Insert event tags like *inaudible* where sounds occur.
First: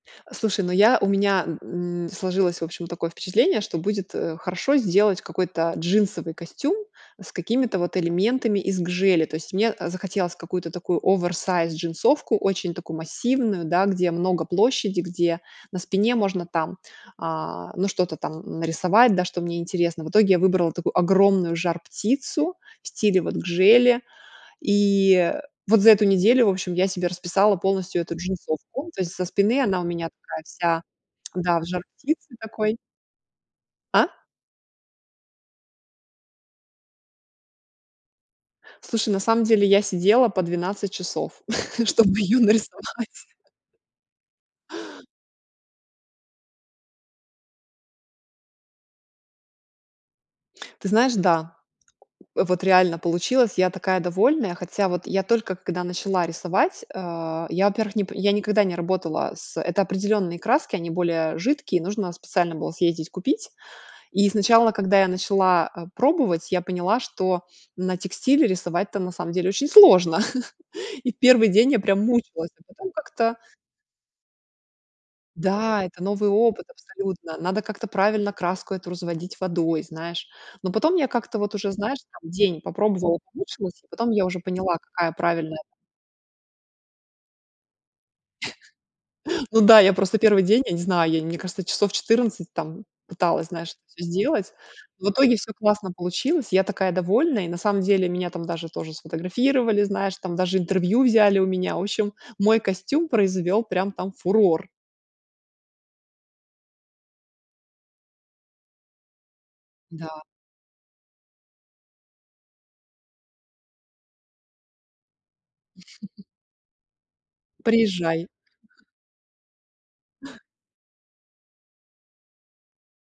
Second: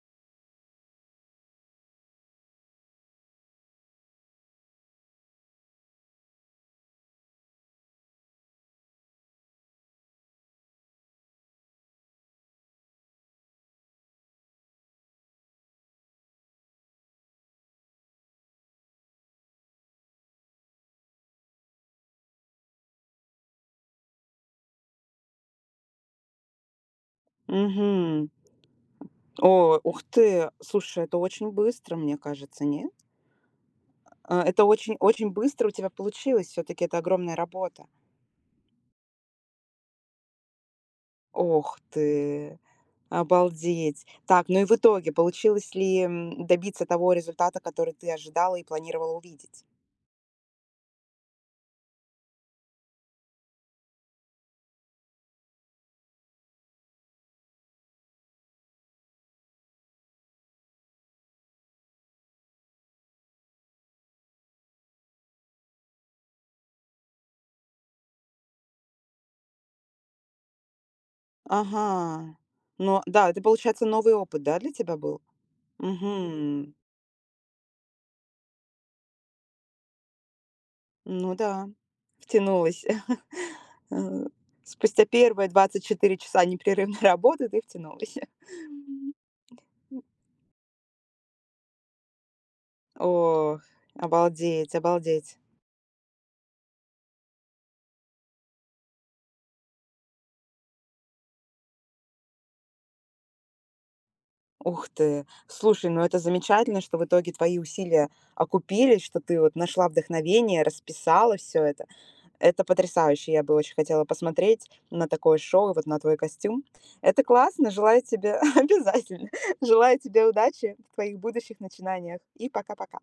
Слушай, ну я, у меня м м, сложилось, в общем, такое впечатление, что будет, э, хорошо сделать какой-то джинсовый костюм с какими-то вот элементами из гжели. То есть мне, э, захотелось какую-то такую оверсайз джинсовку, очень такую массивную, да, где много площади, где на спине можно там, а, ну, что-то там нарисовать, да, что мне интересно. В итоге я выбрала такую огромную жар-птицу в стиле вот гжели, и вот за эту неделю, в общем, я себе расписала полностью эту Мгм. джинсовку. То есть со спины О, она у ух меня такая ты! вся Слушай, это очень да, в быстро, мне жар-птице кажется, такой. нет? А? Э, это очень очень быстро у тебя получилось. Всё-таки это огромная работа. Слушай, на самом деле, я сидела по 12 часов, Ох *laughs* чтобы ее ты, нарисовать. обалдеть. Так, ну и в итоге получилось ли, м, добиться того результата, который ты ожидала и планировала увидеть? Ты знаешь, да. Вот реально получилось. Я такая довольная. Хотя вот я только когда начала рисовать, э, я, во-первых, нип я никогда не работала с Это определённые краски, они более жидкие, нужно специально было съездить купить. И сначала, когда я начала, э, пробовать, я поняла, что на текстиле рисовать-то, на самом деле, очень сложно. *chuckles* И в 1 день я прям Ага, мучилась, а потом ну да, как-то это получается новый опыт, да, для тебя был? Да, это новый опыт Мгм. абсолютно, надо как-то правильно краску эту разводить водой, знаешь, но потом я Ну как-то вот да, уже, знаешь, там, день втянулась. попробовала, *chuckles* помучилась, и потом я Э, уже поняла, спустя какая первые правильная 24 часа непрерывной работы ты втянулась. *chuckles* *chuckles* Ну да, я М. просто 1 день, я не знаю, я, мне кажется, часов 14 там пыталась, Ох, знаешь, это всё сделать. обалдеть, В обалдеть. итоге всё классно получилось. Я такая довольная и, на самом деле, меня там даже тоже сфотографировали, знаешь, там даже интервью взяли у меня. В общем мой костюм произвел прям там фурор. Ух ты! Слушай, ну это замечательно, что в итоге твои усилия окупились, что ты вот нашла Да. вдохновение, расписала всё это. Это потрясающе. Я бы очень хотела посмотреть на такое шоу, и вот на твой *chuckles* костюм. Это классно. Желаю Приезжай. тебе *chuckles* Обязательно! Желаю тебе удачи в твоих будущих начинаниях. И пока-пока!